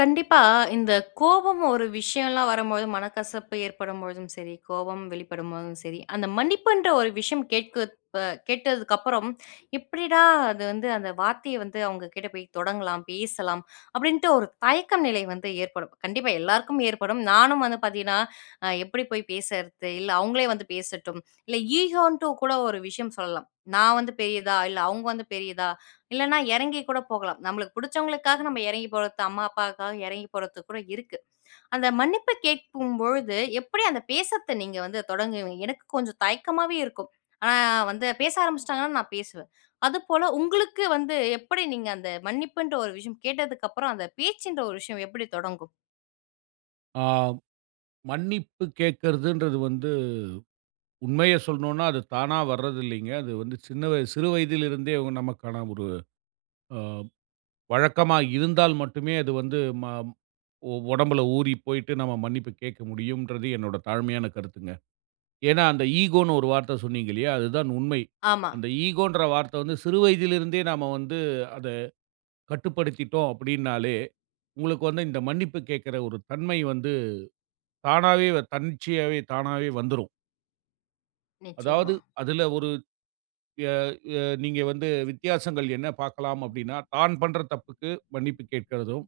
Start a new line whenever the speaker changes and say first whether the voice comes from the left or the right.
left: கண்டிப்பா, இந்த கோபம் ஒரு விஷயம்லாம் வரும்போது, மனக்கசப்பு ஏற்படும்பொழுதும் சரி, கோபம் வெளிப்படும்போதும் சரி, அந்த மன்னிப்புன்ற ஒரு விஷயம் கேட்க கேட்டதுக்கப்புறம், எப்படிடா அது வந்து அந்த வார்த்தைய வந்து அவங்க கிட்ட போய் தொடங்கலாம், பேசலாம் அப்படின்ட்டு ஒரு தயக்கம் நிலை வந்து ஏற்படும். கண்டிப்பா எல்லாருக்கும் ஏற்படும். நானும் வந்து பார்த்தீங்கன்னா, எப்படி போய் பேசறது? இல்ல அவங்களே வந்து பேசட்டும். இல்ல ஈகோன்ட்டு கூட ஒரு விஷயம் சொல்லலாம். நான் வந்து பெரியதா? இல்ல அவங்க வந்து பெரியதா? இல்லன்னா இறங்கி கூட போகலாம். நம்மளுக்கு புடிச்சவங்களுக்காக நம்ம இறங்கி போறது, அம்மா, அப்பாவுக்காக இறங்கி போறது கூட இருக்கு. அந்த மன்னிப்பு கேட்கும்பொழுது, எப்படி அந்த பேசத்த நீங்க வந்து தொடங்குவீங்க? எனக்கு கொஞ்சம் தயக்கமாவே இருக்கும். ஆனா வந்து பேச ஆரம்பிச்சுட்டாங்கன்னா நான் பேசுவேன். அதுபோல உங்களுக்கு வந்து எப்படி நீங்க அந்த மன்னிப்புன்ற ஒரு விஷயம் கேட்டதுக்கு அப்புறம், அந்த பேச்சுன்ற ஒரு விஷயம் எப்படி தொடங்கும்?
right: ஆ மன்னிப்பு கேட்கறதுன்றது வந்து உண்மைய சொல்லணும்னா, அது தானா வர்றது இல்லைங்க. அது வந்து சின்ன வய சிறு வயதிலிருந்தே அவங்க நமக்கான ஒரு அ வழக்கமா இருந்தால் மட்டுமே அது வந்து ம ஒ உடம்புல ஊறி போயிட்டு நம்ம மன்னிப்பு கேட்க முடியும்ன்றது என்னோட தாழ்மையான கருத்துங்க. ஏன்னா, அந்த ஈகோன்னு ஒரு வார்த்தை சொன்னீங்க இல்லையா? அதுதான் உண்மை.
left: ஆமா.
right: அந்த ஈகோன்ற வார்த்தை வந்து சிறு வயதிலிருந்தே நாம வந்து அத கட்டுப்படுத்திட்டோம் அப்படின்னாலே, உங்களுக்கு வந்து இந்த மன்னிப்பு கேட்கிற ஒரு தன்மை வந்து தன்னிச்சையாவே தானாவே வந்துரும். அதாவது
left: நிச்சயமா.
right: அதுல ஒரு அ அ நீங்க வந்து வித்தியாசங்கள் என்ன பார்க்கலாம் அப்டின்னா, தான் பண்ற தப்புக்கு மன்னிப்பு கேட்கிறதும்,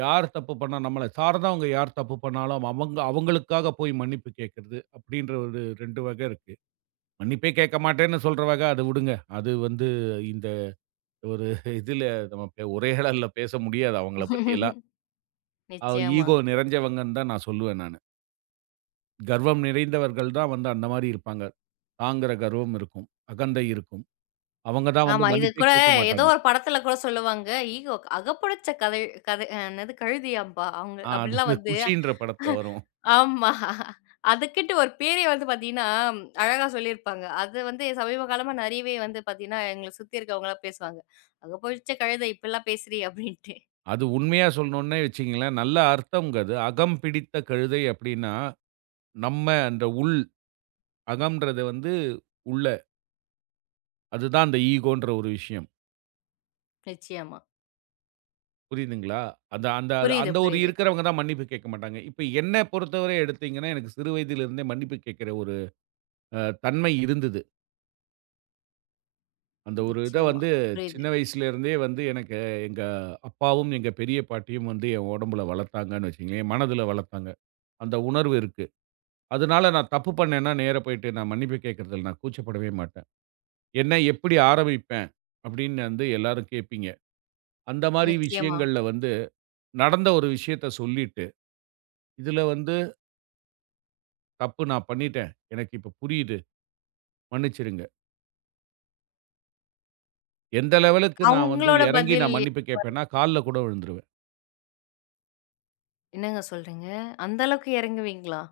right: யார் தப்பு பண்ணா நம்மள சார்ந்தவங்க யார் தப்பு பண்ணாலும் அவங்க அவங்களுக்காக போய் மன்னிப்பு கேட்கிறது அப்டின்ற ஒரு 2 வகை இருக்கு. மன்னிப்பே கேட்க மாட்டேன்னு சொல்ற வகை அது விடுங்க. அது வந்து இந்த ஒரு இதுல நம்ம உரையாடல்ல பேச முடியாது அவங்கள பத்தியெல்லாம். அ
left: நிச்சயமா.
right: ஈகோ நிறைஞ்சவங்கன்னு தான் நான் சொல்லுவேன் நானு. கர்வம் நிறைந்தவர்கள் தான் வந்து அந்த மாரி இருப்பாங்க. தாங்குற கர்வம் இருக்கும். அகந்தை இருக்கும். அவங்க தான்
left: ஆமா,
right: வந்து
left: இது
right: மன்னிப்பே
left: கூட
right: கேட்க
left: ஏதோ
right: மாட்டாங்க.
left: ஒரு படத்துல கூட சொல்லுவாங்க. ஈகோ "அகப்படைச்ச கதை கதை என்னது கழுதையாம்பா" அவங்க
right: அது
left: அப்படிலாம்
right: இந்த
left: வந்து
right: குஷின்ற படத்துல வரும்.
left: ஆமா. அதுக்குன்ட்டு ஒரு பேரே வந்து பார்த்தீங்கன்னா, அழகா சொல்லியிருப்பாங்க. அது வந்து சமீப காலமா நெறையவே வந்து பார்த்தீங்கன்னா, எங்கள சுத்தி இருக்கவங்கலாம் பேசுவாங்க. "அங்க போயிடுச்சே கழுத, இப்படிலாம் பேசுறீ" அப்படின்ட்டு.
right: அது உண்மையா சொல்லணும்னே வச்சுக்கங்களேன், நல்ல அர்த்தம்ங்க அது. "அகம் பிடித்த கழுதை" அப்படின்னா, நம்ம அந்த அகம்ன்றது வந்து உள்ள. அதுதான் அந்த ஈகோன்ற ஒரு விஷயம்.
left: நிச்சயமா.
right: புரியுதுங்களா? அந்த அந்த
left: புரியுது,
right: அந்த ஒரு
left: புரியுது.
right: இருக்கிறவங்க தான் மன்னிப்பு கேட்க மாட்டாங்க. இப்ப என்ன பொறுத்தவரை எடுத்தீங்கன்னா, எனக்கு சிறு வயதிலிருந்தே மன்னிப்பு கேட்கிற ஒரு அ தன்மை இருந்தது. அந்த ஒரு இத
left: நிச்சயமா.
right: வந்து
left: புரியுது.
right: சின்ன வயசுலேருந்தே வந்து எனக்கு எங்க அப்பாவும், எங்க பெரிய பாட்டியும் வந்து என் உடம்புல வளர்த்தாங்கன்னு வச்சுக்கங்களேன். என் மனதுல வளர்த்தாங்க. அந்த உணர்வு இருக்கு. அதனால நான் தப்பு பண்ணேன்னா, நேரா போயிட்டு நான் மன்னிப்பு கேட்கறதில்ல. நான் கூச்சப்படவே மாட்டேன். என்ன எப்படி ஆரம்பிப்பேன்? அப்படின்னு வந்து எல்லாரும் கேட்பீங்க. அந்த மாரி
left: நிச்சயமா.
right: விஷயங்கள்ல வந்து, நடந்த ஒரு விஷயத்த சொல்லிட்டு, இதுல வந்து தப்பு நான் பண்ணிட்டேன். எனக்கு இப்ப புரியுது. மன்னிச்சிடுங்க. எந்த லெவலுக்கு நான் வந்து
left: அவங்களோட
right: இறங்கி
left: பதில்
right: நான் மன்னிப்பு கேட்பேன்னா, கால்ல கூட விழுந்துருவேன்.
left: என்னங்க சொல்றீங்க? அந்த அளவுக்கு இறங்குவீங்களா?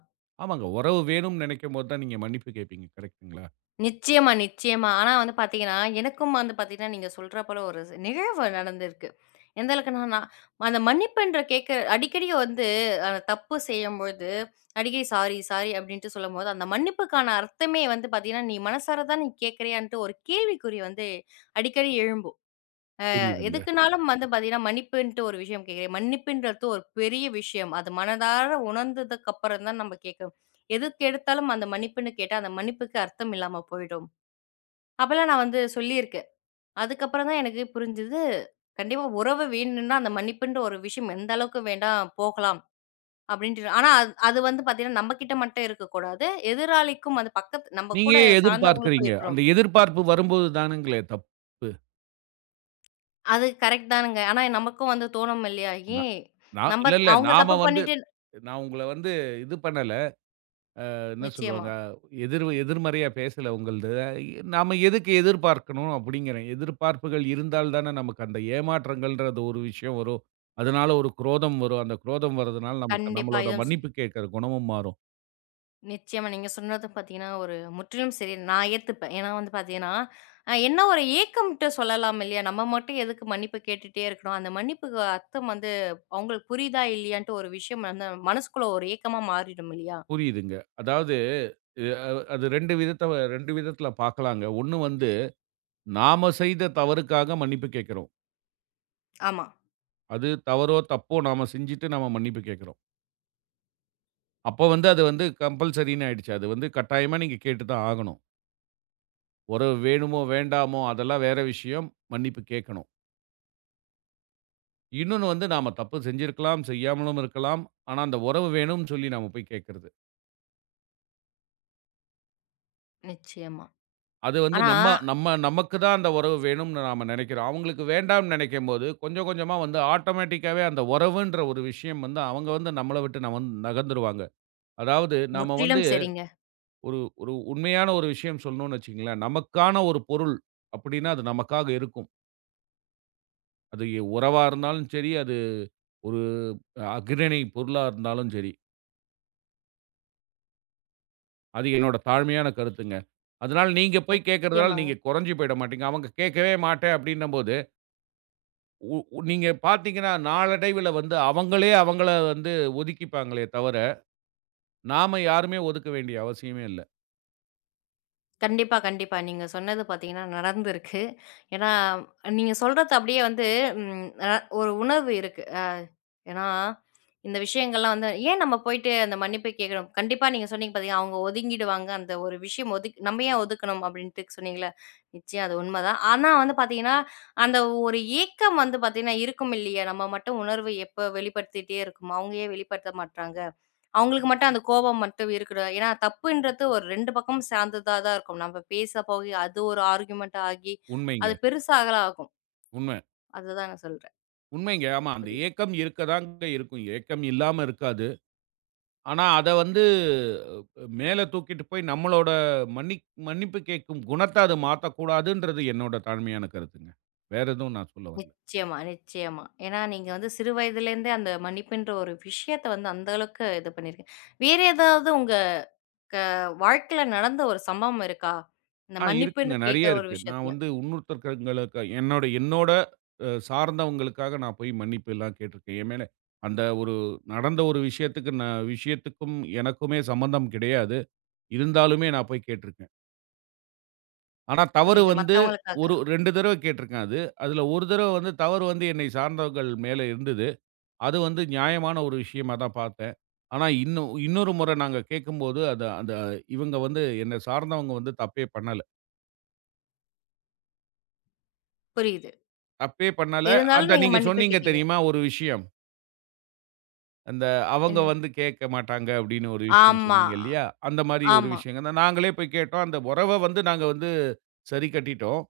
right: ஆமாங்க. உறவு வேணும்னு நினைக்கும்போது தான் நீங்க மன்னிப்பு கேட்பீங்க. கரெக்ட்டுங்களா?
left: நிச்சயமா, நிச்சயமா. ஆனா வந்து பார்த்தீங்கன்னா, எனக்கும் வந்து பார்த்தீங்கன்னா, நீங்க சொல்ற போல ஒரு நிகழ்வு நடந்திருக்கு. எந்த அளவுக்குன்னா, நான் அந்த மன்னிப்புன்ற கேட்க அடிக்கடி வந்து தப்பு செய்யும்பொழுது, அடிக்கடி சாரி, சாரி அப்படின்ட்டு சொல்லும்போது, அந்த மன்னிப்புக்கான அர்த்தமே வந்து பார்த்தீங்கன்னா, "நீ மனசார தான் நீ கேட்கறியான்ட்டு?" ஒரு கேள்விக்குறி வந்து அடிக்கடி எழும்பும்.
right: புரியுதுங்க.
left: எதுக்குனாலும் வந்து பார்த்தீங்கன்னா, மன்னிப்புன்ட்டு ஒரு விஷயம் கேட்கிறேன். மன்னிப்புன்றது ஒரு பெரிய விஷயம். அது மனதார உணர்ந்ததுக்கு அப்புறம் தான் நம்ம கேட்கணும். எதுக்கு எடுத்தாலும் அந்த மன்னிப்புன்னு கேட்டா, அந்த மன்னிப்புக்கு அர்த்தம் இல்லாம போயிடும். அப்பலாம் நான் வந்து சொல்லியிருக்கேன். அதுக்கப்புறம் தான் எனக்கு புரிஞ்சது, கண்டிப்பா உறவு வேணும்னா, அந்த மன்னிப்புன்ற ஒரு விஷயம் எந்த அளவுக்கு வேண்டாம் போகலாம் அப்படின்ட்டு. ஆனா அது அது வந்து பார்த்தீங்கன்னா, நம்ம கிட்ட மட்டும் இருக்கக்கூடாது. எதிராளிக்கும் அது பக்கத்து நம்ம
right: நீங்க
left: கூட
right: ஏன்
left: சார்ந்தவங்களுக்கும்
right: எதிர்பார்க்கிறீங்க? அந்த
left: இருக்கணும்.
right: எதிர்பார்ப்பு வரும்போது தானுங்களே தப்பு.
left: அது கரெக்ட் தானுங்க. ஆனா நமக்கும் வந்து தோணும் இல்லையா?
right: நா
left: ஏன்
right: நான்
left: நம்ம
right: இல்ல, இல்ல.
left: அவங்க தப்பு
right: நாம வந்து
left: பண்ணிட்டு
right: நான் உங்கள வந்து இது பண்ணல. என்ன
left: நிச்சயமா.
right: சொல்லுவாங்க? எதிர்மறையா பேசல உங்களது. நாம எதுக்கு எதிர்பார்க்கணும் அப்படிங்கிறேன். எதிர்பார்ப்புகள் இருந்தால் தானே நமக்கு அந்த ஏமாற்றங்கள்ன்றது ஒரு விஷயம் வரும். அதனால ஒரு குரோதம் வரும். அந்த குரோதம் வரதுனால நமக்கு
left: கண்டிப்பா.
right: நம்மளோட
left: இது
right: மன்னிப்பு கேட்கிற குணமும் மாறும்.
left: நிச்சயமா. நீங்க சொன்னது பார்த்தீங்கன்னா, ஒரு முற்றிலும் சரி. நான் ஏத்துப்பேன். ஏன்னா வந்து பார்த்தீங்கன்னா, என்ன ஒரு ஏக்கம்ன்ட்டு சொல்லலாம் இல்லையா? நம்ம மட்டும் எதுக்கு மன்னிப்பு கேட்டுட்டே இருக்கணும்? அந்த மன்னிப்புக்கு அர்த்தம் வந்து அவங்களுக்கு புரியுதா? இல்லையான்ட்டு ஒரு விஷயம் வந்து மனசுக்குள்ள ஒரு ஏக்கமா மாறிடும் இல்லையா?
right: புரியுதுங்க. அதாவது இது, அ அது 2 2 விதத்துல பார்க்கலாங்க. 1 வந்து நாம செய்த தவறுக்காக மன்னிப்பு கேட்கிறோம்.
left: ஆமா.
right: அது தவறோ, தப்போ நாம செஞ்சுட்டு நாம மன்னிப்பு கேட்கிறோம். அப்போ வந்து அது வந்து கம்பல்சரின்னு ஆயிடுச்சு. அது வந்து கட்டாயமா நீங்க கேட்டு தான் ஆகணும். உறவு வேணுமோ, வேண்டாமோ அதெல்லாம் வேற விஷயம். மன்னிப்பு கேட்கணும். இன்னொன்னு வந்து நாம தப்பு செஞ்சிருக்கலாம், செய்யாமலும் இருக்கலாம். ஆனா அந்த உறவு வேணும்னு சொல்லி நாம போய் கேட்கறது.
left: நிச்சயமா.
right: அது வந்து
left: ஆனா
right: நம்ம நம்ம நமக்கு தான் அந்த உறவு வேணும்னு நாம நெனைக்கிறோம். அவங்களுக்கு வேண்டாம்னு நெனைக்கும்போது, கொஞ்சம் கொஞ்சமா வந்து ஆட்டோமேட்டிக்காவே அந்த உறவுன்ற ஒரு விஷயம் வந்து அவங்க வந்து நம்மள விட்டு நகர்ந்துருவாங்க. அதாவது நாம வந்து
left: முற்றிலும் சரிங்க.
right: ஒரு ஒரு உண்மையான ஒரு விஷயம் சொல்லணும்னு வச்சுக்கங்களேன், நமக்கான ஒரு பொருள் அப்படின்னா அது நமக்காக இருக்கும். உறவா இருந்தாலும் சரி, அது ஒரு அக்ரணை பொருளா இருந்தாலும் சரி. அது என்னோட தாழ்மையான கருத்துங்க. அதனால நீங்க போய் கேட்கறதால
left: நிச்சயமாங்க.
right: நீங்க குறைஞ்சு போயிட மாட்டீங்க. அவங்க கேட்கவே மாட்டேன் அப்படின்னம்போது, நீங்க பார்த்தீங்கன்னா நாளடைவில வந்து அவங்களே அவங்கள வந்து ஒதுக்கிப்பாங்களே தவிர, நாம யாருமே ஒதுக்க வேண்டிய அவசியமே இல்ல.
left: கண்டிப்பா, கண்டிப்பா. நீங்க சொன்னது பார்த்தீங்கன்னா நடந்திருக்கு. ஏன்னா, நீங்க சொல்றது அப்படியே வந்து ம் அ ஒரு உணர்வு இருக்கு. ஏன்னா, இந்த விஷயங்கள்லாம் வந்து ஏன் நம்ம போயிட்டு அந்த மன்னிப்பு கேட்கணும்? கண்டிப்பா நீங்க சொன்னீங்க பார்த்தீங்களா, அவங்க ஒதுங்கிடுவாங்க. அந்த ஒரு விஷயம் நம்ம ஏன் ஒதுக்கணும் அப்படின்ட்டு சொன்னீங்கல்ல. நிச்சயம் அது உண்மதான். ஆனா வந்து பார்த்தீங்கன்னா, அந்த ஒரு ஏக்கம் வந்து பார்த்தீங்கன்னா இருக்கும் இல்லையா? நம்ம மட்டும் உணர்வு எப்ப வெளிப்படுத்திட்டே இருக்குமா? அவங்க ஏன் வெளிப்படுத்த மாட்றாங்க? அவங்களுக்கு மட்டும் அந்த கோபம் மட்டும் இருக்குதா? ஏன்னா தப்புன்றது ஒரு 2 பக்கமும் சார்ந்ததா தான் இருக்கும். நம்ம பேச போய் அது ஒரு ஆர்குமென்ட் ஆகி, அது
right: உண்மைங்க.
left: பெருசாகலாம் ஆகும்.
right: உண்ம.
left: அதுதான் நான் சொல்றேன்.
right: உண்மைங்க. ஆமா. அந்த
left: புரியுது.
right: ஏக்கம் இருக்க தாங்க இருக்கும். ஏக்கம் இல்லாம இருக்காது. ஆனா, அத வந்து மேல தூக்கிட்டு போய் நம்மளோட மன்னிப்பு கேட்கும் குணத்த அது மாத்தக்கூடாதுன்றது என்னோட தாழ்மையான கருத்துங்க. வேற எதுவும் நான் சொல்ல வரல.
left: நிச்சயமா, நிச்சயமா. ஏன்னா நீங்க வந்து சிறு வயதிலேருந்தே அந்த மன்னிப்புன்ற ஒரு விஷயத்த வந்து அந்த அளவுக்கு இது பண்ணியிருக்கீங்க. வேற ஏதாவது உங்க க வாழ்க்கையில நடந்த ஒரு சம்பவம் இருக்கா? இந்த மன்னிப்புன்னு
right: இருக்குங்க.
left: கேட்கிற
right: நெறைய
left: ஒரு
right: இருக்கு. நான்
left: விஷயத்துல.
right: வந்து இன்னொருத்தர்களுக்கு என்னோட என்னோட சார்ந்தவங்களுக்காக நான் போய் மன்னிப்பு எல்லாம் கேட்டுருக்கேன். என் மேல அந்த ஒரு நடந்த ஒரு விஷயத்துக்கும் எனக்குமே சம்மந்தம் கிடையாது. இருந்தாலுமே நான் போய் கேட்டுருக்கேன். ஆனா, தவறு
left: புரியுது.
right: வந்து ஒரு
left: மத்தவங்களுக்காக.
right: 2 தடவ கேட்டுருக்கேன் அது. அதுல ஒரு தடவ வந்து தவறு வந்து என்னை சார்ந்தவர்கள் மேல இருந்தது. அது வந்து நியாயமான ஒரு விஷயமா தான் பார்த்தேன். ஆனா, இன்னொரு முறை நாங்க கேட்கும்போது, அது அந்த இவங்க வந்து என்ன சார்ந்தவங்க வந்து தப்பே பண்ணல.
left: புரியுது.
right: தப்பே பண்ணல.
left: இருந்தாலும்
right: அந்த
left: நீங்க
right: நீங்க
left: மன்னிப்பு
right: சொன்னீங்க
left: கேட்டீங்க.
right: தெரியுமா ஒரு விஷயம். அந்த அவங்க
left: என்னது?
right: வந்து கேட்க மாட்டாங்க அப்படின்னு ஒரு விஷயம்
left: ஆமா,
right: சொன்னீங்க இல்லையா? அந்த மாரி ஒரு
left: ஆமா.
right: விஷயங்க தான். நாங்களே போய் கேட்டோம். அந்த உறவ வந்து நாங்க வந்து சரி கட்டிட்டோம்.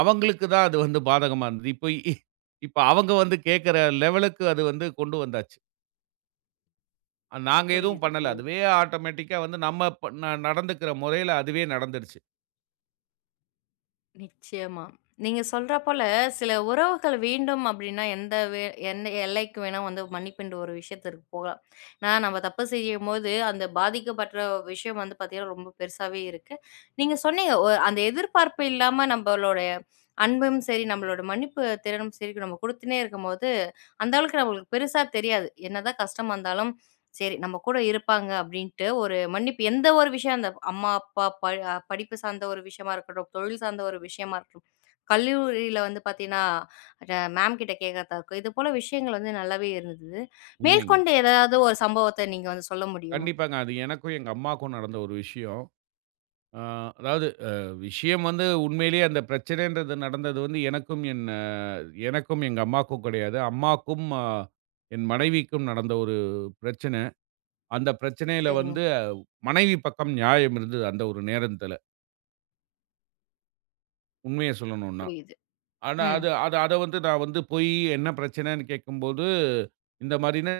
right: அவங்களுக்கு தான் அது வந்து பாதகமா இருந்தது. இப்ப அவங்க வந்து கேட்கிற லெவலுக்கு அது வந்து கொண்டு வந்தாச்சு. நாங்க எதுவும்
left: புரியுது,
right: பண்ணல.
left: புரியுது.
right: அதுவே ஆட்டோமேட்டிக்கா வந்து நம்ம ப ந நடந்துக்கிற முறையில அதுவே நடந்துருச்சு.
left: நிச்சயமா. நீங்க சொல்றா போல, சில உறவுகள் வேண்டும் அப்டின்னா, எந்த எல்லைக்கு வேணா வந்து மன்னிப்புன்ற ஒரு விஷயத்திற்கு போகலாம். ஏன்னா, நம்ம தப்பு செய்யும்போது, அந்த பாதிக்கப்பட்ற விஷயம் வந்து பாத்தீங்கன்னா, ரொம்ப பெருசாவே இருக்கு. நீங்க சொன்னீங்க, அந்த எதிர்பார்ப்பு இல்லாம நம்பளுடைய அன்பும் சரி, நம்மளோட மன்னிப்பு திறனும் சரி, நம்ம குடுத்துன்னே இருக்கும்போது அந்த அளவுக்கு நம்மளுக்கு பெருசா தெரியாது. என்னதான் கஷ்டமா இருந்தாலும், சரி நம்ம கூட இருப்பாங்க அப்படின்ட்டு ஒரு மன்னிப்பு எந்த ஒரு விஷயம் அந்த அம்மா, அப்பா, ப அ படிப்பு சார்ந்த ஒரு விஷயமா இருக்கட்டும், தொழில் சார்ந்த ஒரு விஷயமா இருக்கட்டும், கல்லூரியில வந்து பார்த்தீங்கன்னா, ர மேம் கிட்ட கேட்கறதா இருக்கும். இது போல விஷயங்கள் வந்து நல்லாவே இருந்தது.
right: உண்மைங்க.
left: மேற்கொண்டு ஏதாவது ஒரு சம்பவத்த நீங்க வந்து சொல்ல முடியுமா?
right: கண்டிப்பாங்க. அது எனக்கும் எங்க அம்மாக்கும் நடந்த ஒரு விஷயம். அ அதாவது விஷயம் வந்து உண்மையிலேயே அந்த பிரச்சனைன்றது நடந்தது வந்து எனக்கும் எங்க அம்மாக்கும் கிடையாது. அம்மாக்கும் என் மனைவிக்கும் நடந்த ஒரு பிரச்சனை. அந்த பிரச்சனையில
left: சரிங்க.
right: வந்து மனைவி பக்கம் நியாயம் இருந்தது அந்த ஒரு நேரத்தில. உண்மைய சொல்லணும்னா.
left: புரியுது.
right: ஆனா,
left: ம்.
right: அது அது அத வந்து நான் வந்து போயி என்ன பிரச்சனைன்னு கேட்கும்போது, இந்த மாரின்னு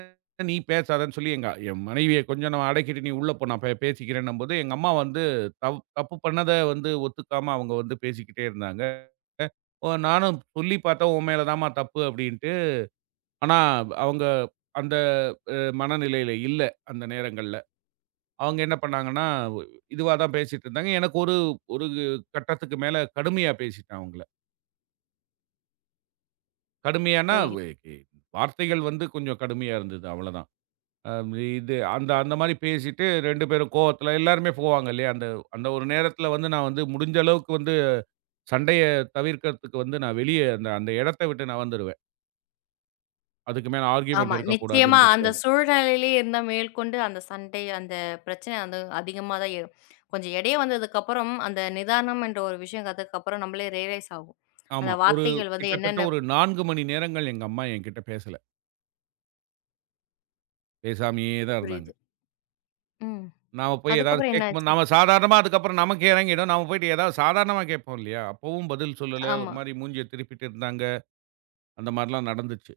right: நீ பேசாதன்னு சொல்லி என் மனைவிய கொஞ்சம் நான் அடக்கிட்டு, "நீ உள்ள போ நான் பேசிக்கிறேன்னும்போது" எங்க அம்மா வந்து தப்பு பண்ணத வந்து ஒத்துக்காம அவங்க வந்து பேசிக்கிட்டே இருந்தாங்க. "ஓ நானும் சொல்லி பார்த்தேன், உன் மேல தான்ம்மா தப்பு" அப்படின்ட்டு. ஆனா, அவங்க அந்த அ மனநிலையில இல்ல, அந்த நேரங்கள்ல. அவங்க என்ன பண்ணாங்கன்னா, இதுவா தான் பேசிட்டு இருந்தாங்க. எனக்கு ஒரு ஒரு கட்டத்துக்கு மேல கடுமையா பேசிட்டேன் அவங்கள. கடுமையானா, வே
left: புரியுது.
right: எ வார்த்தைகள் வந்து கொஞ்சம் கடுமையா இருந்தது. அவ்வளதான். அ இது அந்த அந்த மாரி பேசிட்டு 2 பேரும் கோவத்துல எல்லாருமே போவாங்க இல்லையா? அந்த அந்த ஒரு நேரத்துல வந்து நான் வந்து முடிஞ்ச அளவுக்கு வந்து சண்டைய தவிர்க்கிறதுக்கு வந்து நான் வெளிய அந்த அந்த இடத்த விட்டு நான் வந்துருவேன். அதுக்கு மேல
left: ஆமா.
right: ஆர்கியுமென்ட்
left: நிச்சயமா அந்த
right: இருக்கக்கூடாதுன்றதுக்காக.
left: சூழ்நிலையிலே இருந்தா மேற்கொண்டு அந்த சண்டை, அந்த பிரச்சனை வந்து அதிகமா தான் ஏறும். கொஞ்சம் இடைய வந்ததுக்கப்புறம், அந்த நிதானம் என்ற ஒரு விஷயம் கத்துக்கப்புறம் நம்மளே ரியலைஸ் ஆகும். அந்த
right: ஆமா.
left: வார்த்தைகள் வந்து
right: கிட்டத்தட்ட
left: என்னென்ன
right: ஒரு 4 மணி நேரங்கள் எங்க அம்மா என்கிட்ட பேசல. பேசாமயே தான்
left: புரியுது.
right: இருந்தாங்க.
left: ம்.
right: நாம போய் ஏதாவது
left: அதுக்கப்புறம் என்ன
right: கேட்கும்போது
left: ஆச்சு?
right: நாம சாதாரணமா அதுக்கப்புறம் நமக்கு இறங்கிடும். நாம போயிட்டு ஏதாவது சாதாரணமா கேட்போம் இல்லையா? அப்பவும் பதில் சொல்லல. ஒரு
left: ஆமா.
right: மாரி மூஞ்சிய திருப்பிட்டு இருந்தாங்க. அந்த மாரிலாம் நடந்துச்சு.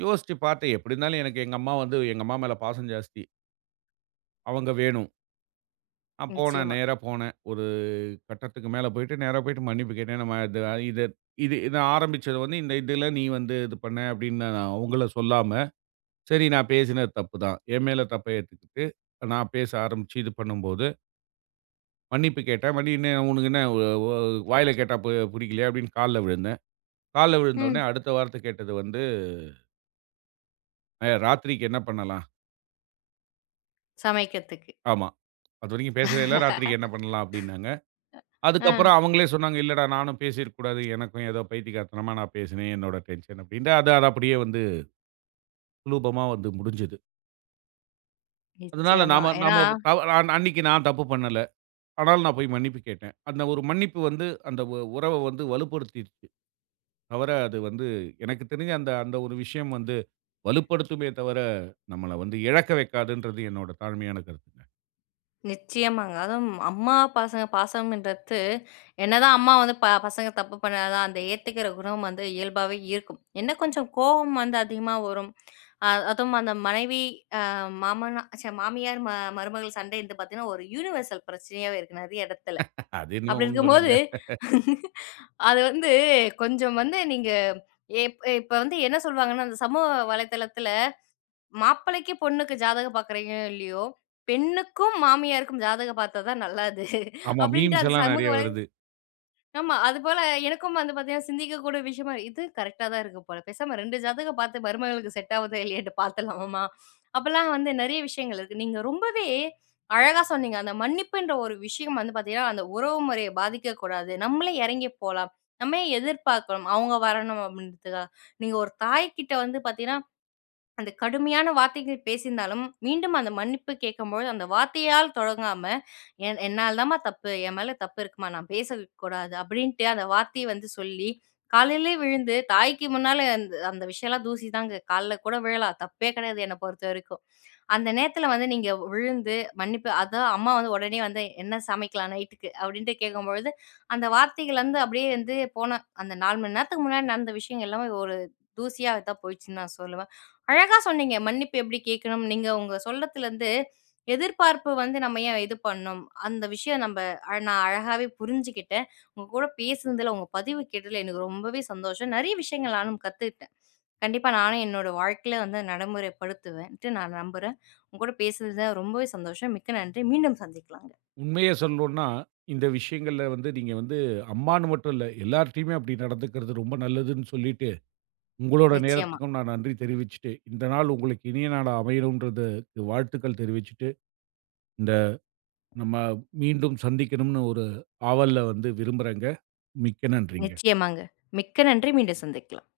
right: யோசிச்சு பார்த்தேன். எப்டி இருந்தாலும் எனக்கு எங்க அம்மா மேல பாசம் ஜாஸ்தி. அவங்க வேணும். நான் போனேன்.
left: நிச்சயமா.
right: நேரா போனேன். ஒரு கட்டத்துக்கு மேல போயிட்டு, நேரா போயிட்டு மன்னிப்பு கேட்டேன். நம்ம இது இது இது இத ஆரம்பிச்சது வந்து இந்த இதில நீ வந்து இது பண்ண அப்டின்னு நான் அவங்கள சொல்லாம, சரி நான் பேசினது தப்பு தான். என் மேல தப்ப ஏத்துக்கிட்டு, நான் பேச ஆரம்பிச்சு இது பண்ணும்போது, மன்னிப்பு கேட்டேன். என்ன உனக்கு என்ன ஒ ஒ வாயில கேட்டா புடிக்கலையா? அப்டின்னு கால்ல விழுந்தேன். கால்ல விழுந்தோனே
left: ம்.
right: அடுத்த வார்த்த கேட்டது வந்து, "ராத்திரிக்கு என்ன பண்ணலாம்?"
left: சமைக்கிறதுக்கு.
right: ஆமா. அதுவரைக்கும் பேசவே இல்ல. ராத்திரிக்கு என்ன பண்ணலாம் அப்டின்னாங்க.
left: ஆ.
right: அதுக்கப்புறம் அவங்களே சொன்னாங்க, இல்லடா நானும் பேசியிருக்க கூடாது. எனக்கும் ஏதோ பைத்தியக்காரத்தனமா நான் பேசினேன். என்னோட டென்ஷன் அப்டின்ட்டு. அது அது அப்படியே வந்து சுலூபமா வந்து முடிஞ்சது. அதனால
left: நிச்சயமா.
right: நாம
left: ஏன்னா
right: நாம தவ நான் அன்னைக்கு நான் தப்பு பண்ணல. ஆனாலும் நான் போய் மன்னிப்பு கேட்டேன். அந்த ஒரு மன்னிப்பு வந்து அந்த உறவ வந்து வலுப்படுத்திருச்சு. தவர அது வந்து எனக்கு தெரிஞ்சு அந்த அந்த ஒரு விஷயம் வந்து வலுப்படுத்துமே தவிர, நம்மள வந்து இழக்க வைக்காதுன்றது என்னோட தாழ்மையான கருத்துங்க.
left: நிச்சயமாங்க. அதுவும் அம்மா பசங்க பாசம்ன்றது என்னதான் அம்மா வந்து பசங்க தப்பு பண்ணாலும், அந்த ஏத்துக்கிற குணம் வந்து இயல்பாவே இருக்கும். என்ன கொஞ்சம் கோவம் வந்து அதிகமா வரும். அதுவும் அந்த மனைவி, அ மாமனா மாமியார், மருமகள் சண்டைன்றது பார்த்தீங்கன்னா, ஒரு யுனிவர்சல் பிரச்சனையாவே இருக்கு நெறைய இடத்துல.
right: அது என்னமோ
left: அப்படி
right: உண்மதாங்க.
left: இருக்கும்போது, அது வந்து கொஞ்சம் வந்து நீங்க இப்ப வந்து என்ன சொல்வாங்கன்னா, அந்த சமூக வலைதளத்துல மாப்பிள்ளைக்கு, பொண்ணுக்கு ஜாதகம் பார்க்குறீங்களோ இல்லையோ, பெண்ணுக்கும் மாமியாருக்கும் ஜாதகம் பார்த்தா தான் நல்லது.
right: ஆமா
left: அப்படின்ட்டு
right: மீம்ஸ்
left: அந்த
right: எல்லாம்
left: சமூக
right: நெறைய வருது.
left: ஆமா. அதுபோல எனக்கும் வந்து பார்த்தீங்கன்னா, சிந்திக்கக்கூடிய விஷயமா இது கரெக்ட்டா தான் இருக்கு போல. பேசாம 2 ஜாதகம் பார்த்து மருமகளுக்கு செட் ஆகுதா இல்லையான்ட்டு பார்த்துடலாமாம்மா? அப்பலாம் வந்து நெறைய விஷயங்கள் இருக்கு. நீங்க ரொம்பவே அழகா சொன்னீங்க. அந்த மன்னிப்புன்ற ஒரு விஷயம் வந்து பார்த்தீங்கன்னா, அந்த உறவு முறைய பாதிக்கக்கூடாது. நம்மளே இறங்கி போலாம். நம்ம ஏன் எதிர்பார்க்கணும், அவங்க வரணும் அப்படின்றதுக்காக. நீங்க ஒரு தாய் கிட்ட வந்து பார்த்தீங்கன்னா அந்த கடுமையான வார்த்தைகள் பேசியிருந்தாலும், மீண்டும் அந்த மன்னிப்பு கேட்கும்பொழுது, அந்த வார்த்தையால் தொடங்காம, "என்னால தாம்மா தப்பு. என் மேல தப்பு இருக்கும்மா. நான் பேசக்கூடாது." அப்படின்ட்டு அந்த வார்த்தைய வந்து சொல்லி, காலையிலயே விழுந்து, தாய்க்கு முன்னால அந்த அந்த விஷயம்லாம் தூசி தாங்க. கால்ல கூட விழலாம். தப்பே கிடையாது என்ன பொறுத்தவரைக்கும். அந்த நேரத்தில வந்து நீங்க விழுந்து மன்னிப்பு அதான் அம்மா வந்து உடனே வந்து, "என்ன சமைக்கலாம் நைட்டுக்கு?" அப்படின்ட்டு கேட்கும்பொழுது, அந்த வார்த்தைகள் வந்து அப்படியே வந்து போன அந்த 4 மணி நேரத்துக்கு முன்னாடி நடந்த விஷயம் எல்லாமே ஒரு தூசியா தான் போயிடுச்சுன்னு நான் சொல்லுவேன். அழகா சொன்னீங்க. மன்னிப்பு எப்படி கேட்கணும்? நீங்க உங்க சொல்லத்துலருந்து எதிர்பார்ப்பு வந்து நம்ம ஏன் இது பண்ணணும்? அந்த விஷயம் நம்ப அ நான் அழகாவே புரிஞ்சுக்கிட்டேன். உங்க கூட பேசுனதுல, உங்க பதிவு கேட்டதுல எனக்கு ரொம்பவே சந்தோஷம். நெறைய விஷயங்கள் நானும் கத்துக்கிட்டேன். கண்டிப்பா நானும் என்னோட வாழ்க்கையில வந்து நடைமுறைப்படுத்துவேன்ட்டு நான் நம்புறேன். உங்க கூட பேசுனதுல ரொம்பவே சந்தோஷம். மிக்க நன்றி. மீண்டும் சந்திக்கலாங்க.
right: உண்மைய சொல்லணும்னா, இந்த விஷயங்கள்ல வந்து நீங்க வந்து அம்மான்னு மட்டும் இல்ல, எல்லார்ட்டயுமே அப்படி நடந்துக்கிறது ரொம்ப நல்லதுன்னு சொல்லிட்டு, உங்களோட
left: நிச்சயமா,
right: நேரத்துக்கும் நான் நன்றி தெரிவிச்சுட்டு, இந்த நாள் உங்களுக்கு இனிய நாளா அமையணுன்றதுக்கு வாழ்த்துக்கள் தெரிவிச்சுட்டு, இந்த நம்ம மீண்டும் சந்திக்கணும்னு ஒரு ஆவல்ல வந்து விரும்புறேங்க. மிக்க நன்றிங்க.
left: நிச்சயமாங்க. மிக்க நன்றி. மீண்டும் சந்திக்கலாம்.